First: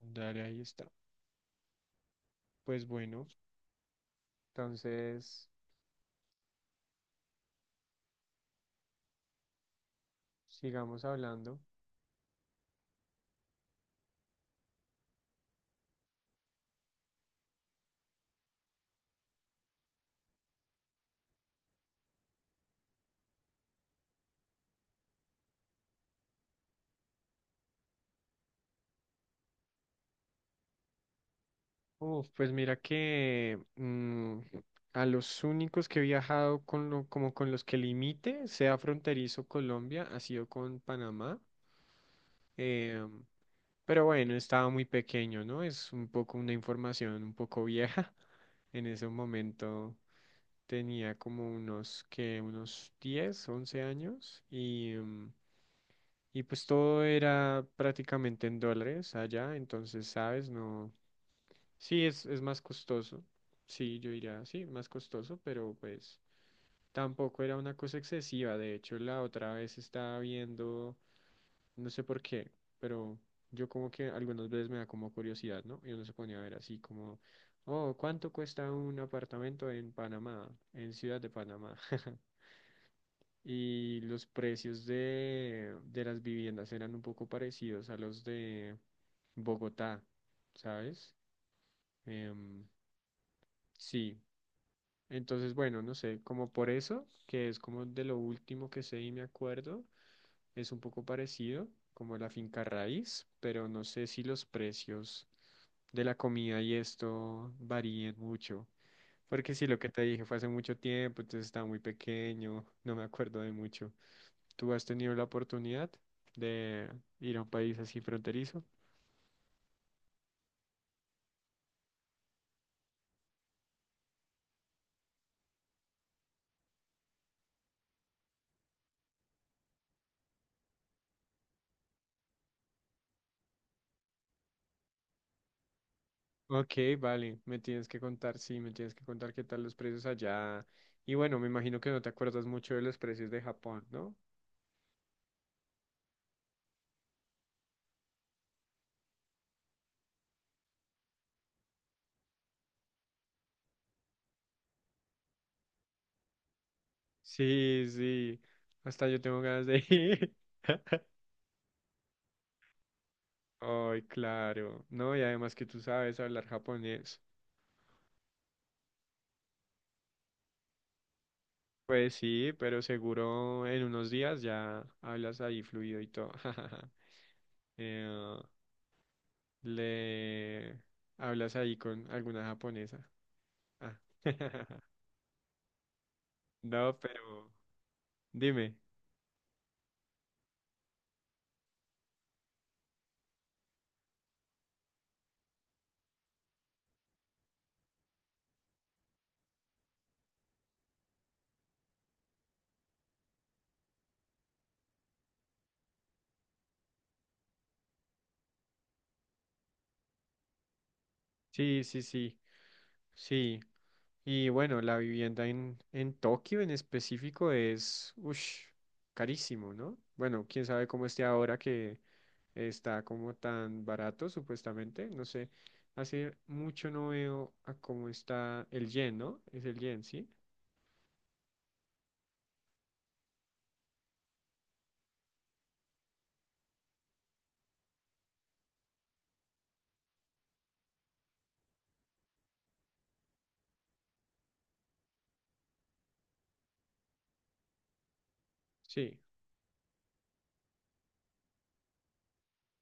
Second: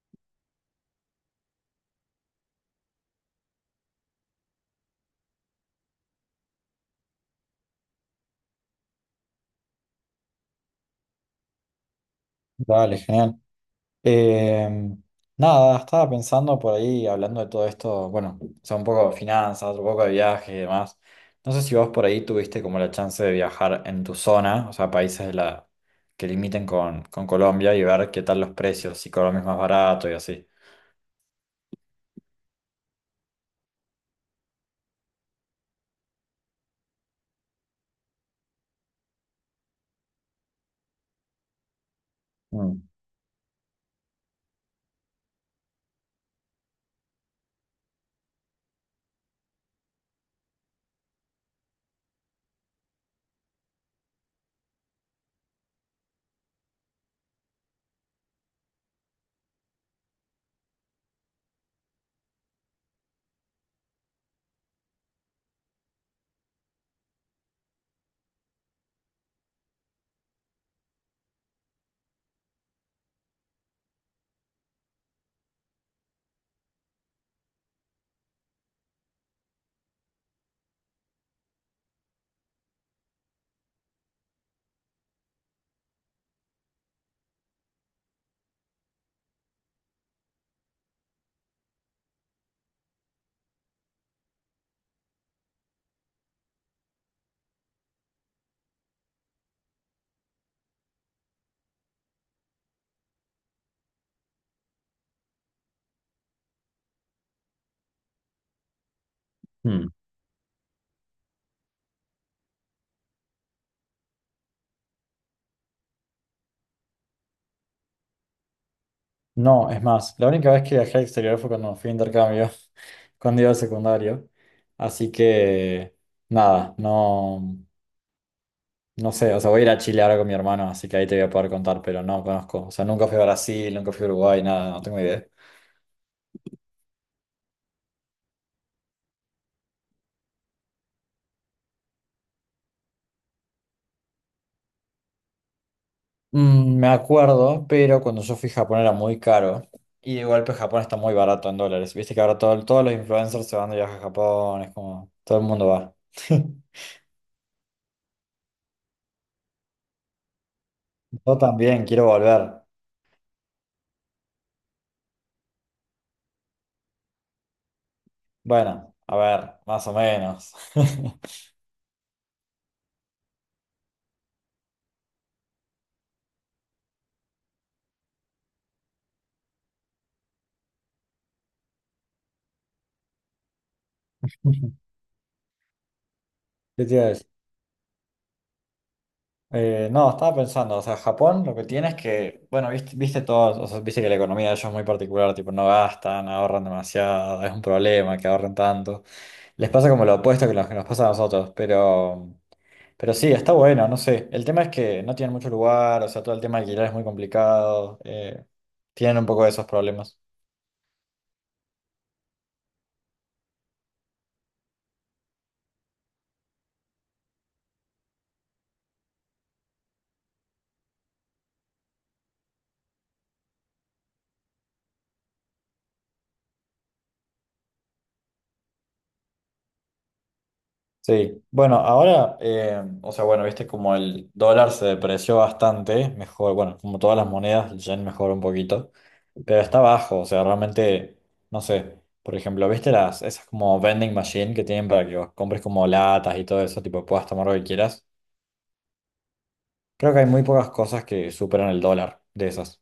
Dale, ahí está. Pues bueno, entonces sigamos hablando. Dale, genial. Eh, Nada, estaba pensando por ahí, hablando de todo esto, bueno, o sea, un poco de finanzas, un poco de viajes y demás. No sé si vos por ahí tuviste como la chance de viajar en tu zona, o sea, países de que limiten con Colombia y ver qué tal los precios, si Colombia es más barato y así. Uf, pues mira que a los únicos que he viajado como con los que limite, sea fronterizo Colombia, ha sido con Panamá. Mm, Eh, pero bueno, estaba muy pequeño, ¿no? Es un poco una información un poco vieja. En ese momento tenía como unos 10 11 años y pues todo era prácticamente en dólares allá, entonces, ¿sabes? No. Sí, es más costoso. Sí, yo diría, sí, más costoso, pero pues tampoco era una cosa excesiva. De hecho, la otra vez estaba viendo, no sé por qué, pero yo como que algunas veces me da como curiosidad, ¿no? Y uno se ponía a ver así como, oh, ¿cuánto cuesta un apartamento en Panamá, en Ciudad de Panamá? Y los precios de las viviendas eran un poco parecidos a los de Bogotá, ¿sabes? Em, sí, entonces bueno, no sé, como por eso, que es como de lo último que sé y me acuerdo, es un poco parecido como la finca raíz, pero no sé si los precios de la comida y esto varíen mucho. Porque si lo mm. que te dije fue hace mucho tiempo, entonces estaba muy pequeño, no me acuerdo de mucho. ¿Tú has tenido la oportunidad de ir a un país así fronterizo? No, es más, la única vez que viajé al exterior fue cuando fui a intercambio, cuando iba al secundario. Así que, nada, no. No sé, o sea, voy a ir a Chile ahora con mi hermano, así que ahí te voy a poder contar, pero no conozco. O sea, nunca fui a Brasil, nunca fui a Uruguay, nada, no tengo idea. Ok, vale, me tienes que contar, sí, me tienes que contar qué tal los precios allá. Y bueno, me imagino que no te acuerdas mucho de los precios de Japón, ¿no? Mm, me acuerdo, pero cuando yo fui a Japón era muy caro. Y de golpe Japón está muy barato en dólares. Viste que ahora todos los influencers se van de viaje a Japón, es como todo el mundo va. Sí, sí, hasta yo tengo ganas de ir. Yo también quiero volver. Ay, claro, ¿no? Y además que tú sabes hablar japonés. Bueno, a ver, más o menos. Pues sí, pero seguro en unos días ya hablas ahí fluido y todo. Eh, Le hablas ahí con alguna japonesa. Ah, ¿Qué te No, iba a decir? pero dime. No, estaba pensando, o sea, Japón lo que tiene es que, bueno, viste, viste todos, o sea, viste que la economía de ellos es muy particular, tipo, no gastan, ahorran demasiado, es un problema que ahorren tanto. Les pasa como lo opuesto que lo que nos pasa a nosotros, pero sí, está bueno, no sé. El tema es que no tienen mucho lugar, o sea, todo el tema de alquiler es muy complicado, tienen un poco de esos problemas. Sí, sí, sí, sí. Y bueno, la vivienda en Tokio en específico es, ush, carísimo, ¿no? Bueno, quién sabe cómo esté ahora que está como tan barato, supuestamente. No sé, hace mucho no veo a cómo está el yen, ¿no? Es el yen, ¿sí? Sí, bueno, ahora, o sea, bueno, viste como el dólar se depreció bastante, mejor, bueno, como todas las monedas, el yen mejoró un poquito, pero está bajo, o sea, realmente, no sé, por ejemplo, viste las, esas como vending machine que tienen para que vos compres como latas y todo eso, tipo, puedas tomar lo que quieras, Sí. creo que hay muy pocas cosas que superan el dólar de esas.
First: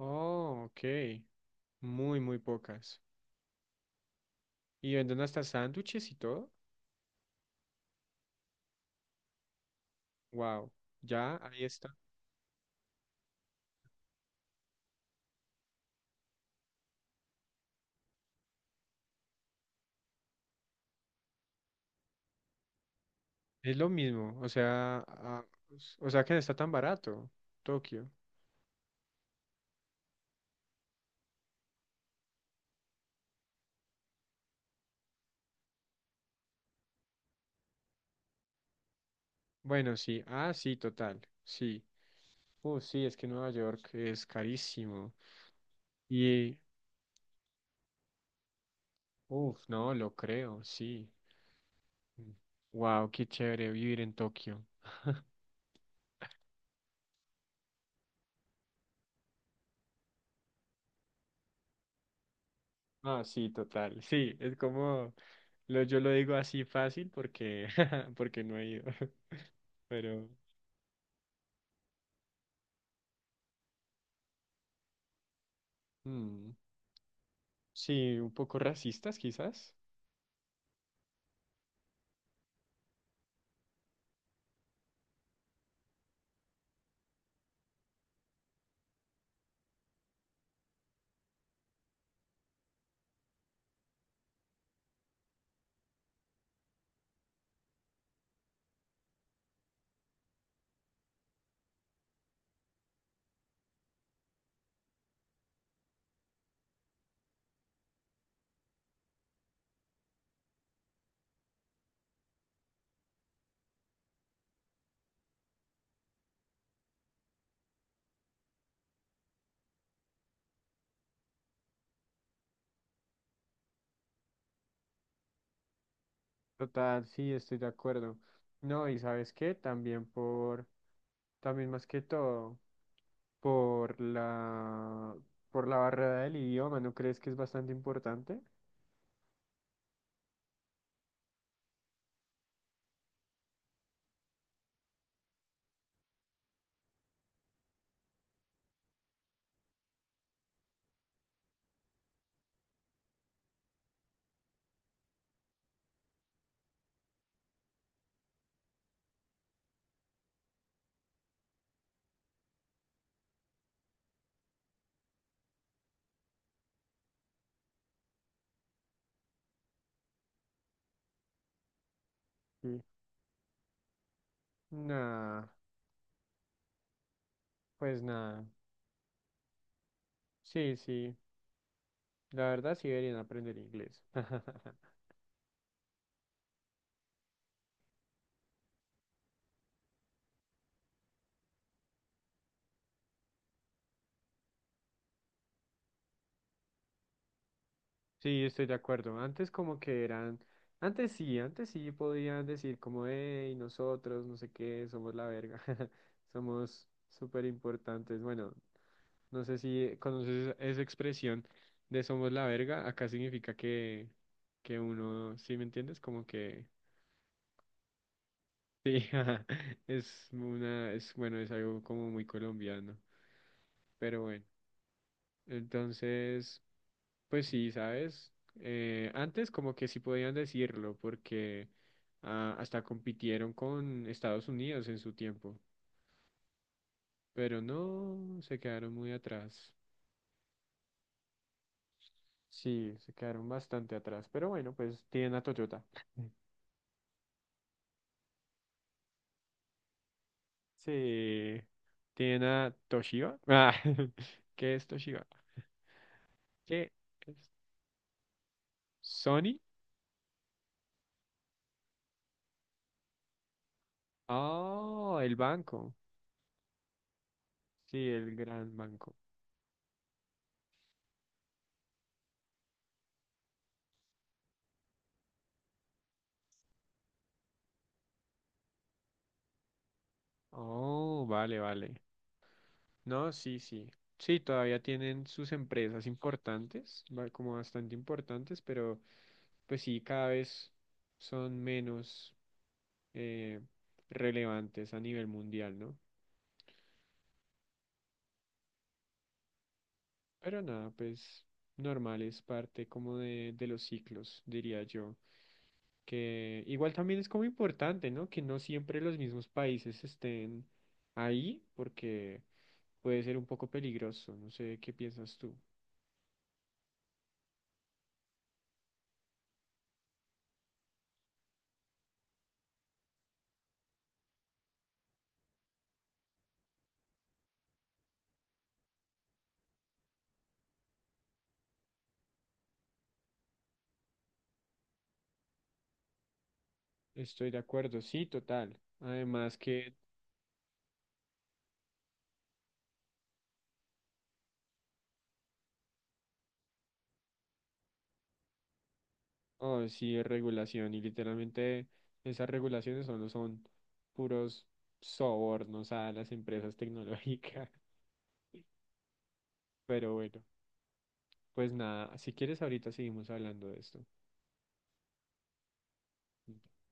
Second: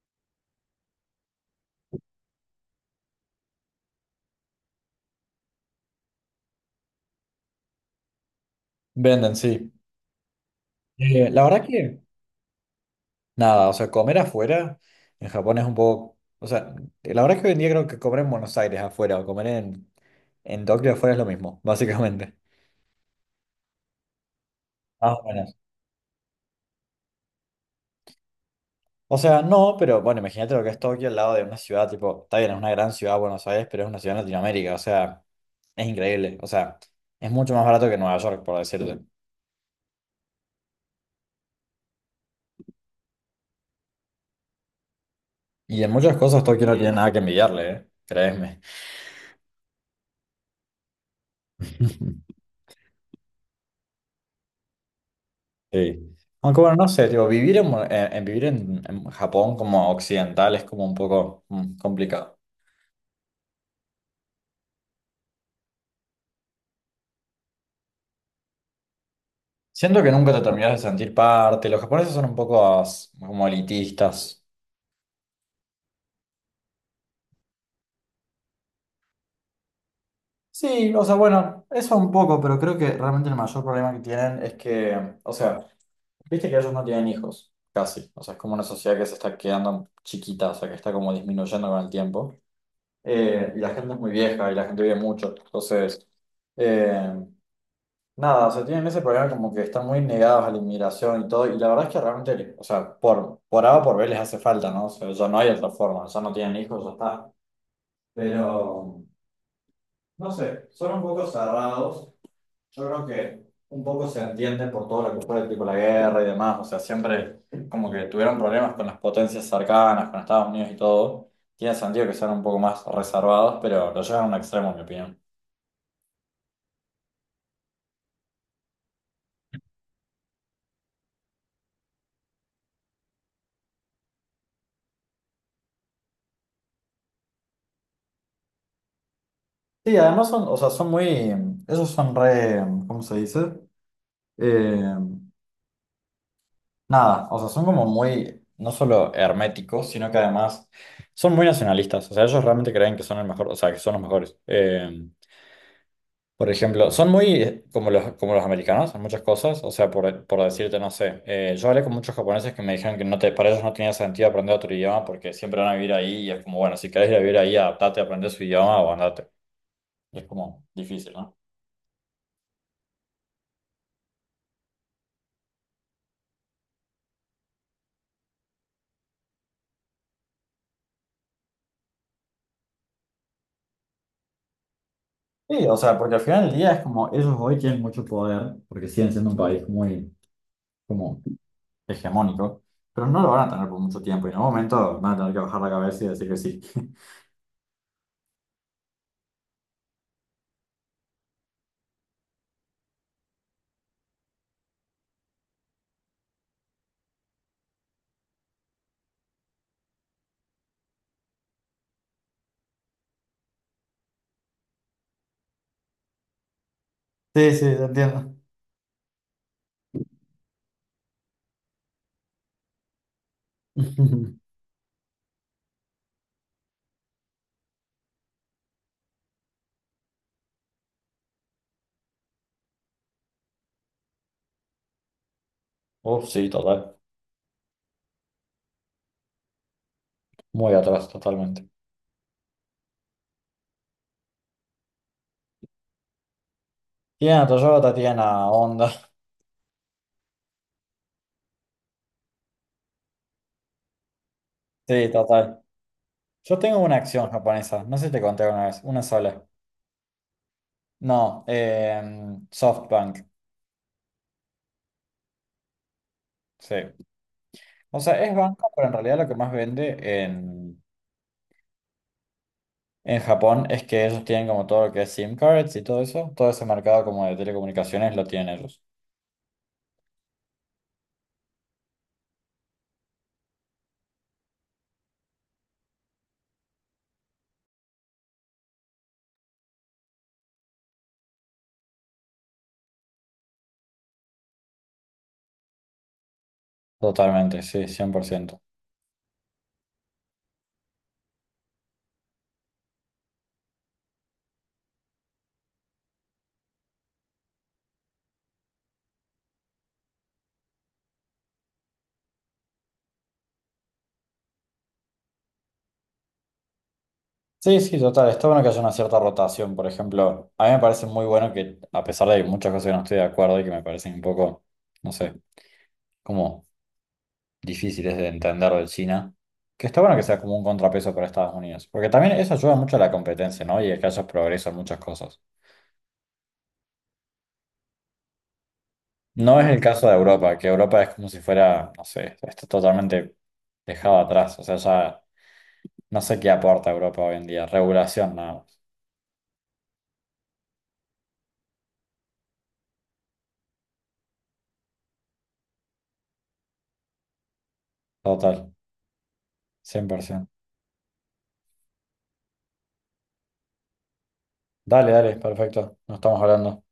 Oh, ok. Muy, muy pocas. Y venden hasta sándwiches y todo. Venden, sí. Wow. Ya, La ahí verdad está. que... Nada, o sea, comer afuera en Japón es un poco, o sea, la verdad es que hoy en día creo que comer en Buenos Aires afuera o comer en Tokio afuera es lo mismo, básicamente. Es lo mismo, o sea, Más o ah, menos. o sea que no está tan barato, Tokio. O sea, no, pero bueno, imagínate lo que es Tokio al lado de una ciudad, tipo, está bien, es una gran ciudad Buenos Aires, pero es una ciudad en Latinoamérica, o sea, es increíble, o sea, es mucho más barato que Nueva York, por decirte. Bueno, sí, ah, sí, total, sí. Sí, es que Nueva York es carísimo. Y en muchas cosas Y, Tokio no tiene nada que envidiarle, ¿eh? Créeme. uff, no, lo creo, sí. Wow, qué chévere vivir en Tokio. Sí. Aunque bueno, no sé, tipo, vivir en Japón como occidental es como un poco complicado. Ah, sí, total, sí, es como, lo, yo lo digo así fácil porque, porque no he ido, Siento que pero, nunca te terminas de sentir parte. Los japoneses son un poco como elitistas. mm, sí, un poco racistas quizás. Sí, o sea, bueno, eso un poco, pero creo que realmente el mayor problema que tienen es que, o sea, viste que ellos no tienen hijos, casi. O sea, es como una sociedad que se está quedando chiquita, o sea, que está como disminuyendo con el tiempo. Y la gente es muy vieja y la gente vive mucho. Entonces... eh, Nada, o sea, tienen ese problema como que están muy negados a la inmigración y todo, y la verdad es que realmente, o sea, por A o por B les hace falta, ¿no? O sea, ya no hay otra forma, ya no tienen hijos, ya está. Pero, no sé, son un poco cerrados, yo creo que un poco se entiende por todo lo que fue, tipo la guerra y demás, o sea, siempre como que tuvieron problemas con las potencias cercanas, con Estados Unidos y todo, tiene sentido que sean un poco más reservados, pero lo llevan a un extremo, en mi opinión. Total, sí, estoy de acuerdo. No, y sabes qué, también más que todo, por la, por la barrera del idioma, ¿no crees que es bastante importante? Sí, además son, o sea, son muy, esos son re, ¿cómo se dice? Eh, Nada, o sea, son como muy, no solo herméticos, sino que además son muy nacionalistas. O sea, ellos realmente creen que son el mejor, o sea, que son los mejores. Por ejemplo, son muy como como los americanos en muchas cosas. O sea, por decirte, no sé, yo hablé con muchos japoneses que me dijeron que no te, para ellos no tenía sentido aprender otro idioma porque siempre van a vivir ahí y es como, bueno, si querés ir a vivir ahí, adaptate, aprende su idioma o andate. Es como difícil, ¿no? Sí. Nah, pues nada. Sí, sí, la verdad sí deberían aprender inglés. Sí, o sea, porque al final del día es como ellos hoy tienen mucho poder, porque siguen siendo un país muy como hegemónico, pero no lo van a tener por mucho tiempo y en algún momento van a tener que bajar la cabeza y decir que sí. Sí, estoy de acuerdo. Antes como que eran, antes sí podían decir como, hey, nosotros, no sé qué, somos la verga, somos súper importantes. Bueno, no sé si conoces esa expresión de somos la verga. Acá significa que uno, ¿sí me entiendes? Como que Sí, sí, te entiendo. sí, ajá, es una, es bueno, es algo como muy colombiano. Pero bueno, entonces, pues sí, ¿sabes? Antes como que sí podían decirlo porque hasta compitieron con Estados Unidos en su tiempo. Uf, sí, total. Pero no, se quedaron muy atrás. Muy atrás, totalmente. Sí, se quedaron bastante atrás. Pero bueno, pues tienen a Toyota. Tienen a Toyota, tienen a Honda. Sí. Tiene Toshiba. Ah, ¿qué es Sí, Toshiba? total. Yo tengo ¿Qué una acción es? japonesa, no sé si te conté una vez, una sola. ¿Sony? No, SoftBank. Oh, el banco. Sí. O Sí, sea, es el banco, gran pero en banco. realidad lo que más vende en, en Japón es que ellos tienen como todo lo que es SIM cards y todo eso. Todo ese mercado como de telecomunicaciones lo tienen ellos. Oh, vale, vale. No, sí, sí. Sí, todavía tienen sus empresas importantes, como bastante importantes, pero pues sí, cada vez son menos eh, relevantes a nivel mundial, ¿no? Totalmente, sí, 100%. Pero nada, pues normal, es parte como de los ciclos, diría yo. Que igual también es como importante, ¿no? Que no siempre los mismos países estén ahí, porque puede ser un poco peligroso. No sé qué piensas tú. Sí, sí, total. Está bueno que haya una cierta rotación. Por ejemplo, a mí me parece muy bueno que, a pesar de que muchas cosas que no estoy de acuerdo y que me parecen un poco, no sé, como difíciles de entender de China, que está bueno que sea como un contrapeso para Estados Unidos. Porque también eso ayuda mucho a la competencia, ¿no? Y a que haya progreso en muchas cosas. Estoy de acuerdo, sí, total. Además No es el que, caso de Europa, que Europa es como si fuera, no sé, está totalmente dejado atrás. O sea, ya no sé qué aporta Europa hoy en día. Regulación nada más. oh, sí, es regulación y literalmente esas regulaciones solo son puros sobornos a las empresas tecnológicas. Total, cien Pero por bueno, ciento pues nada, si quieres ahorita seguimos hablando de esto. Dale, dale, perfecto. Nos estamos hablando.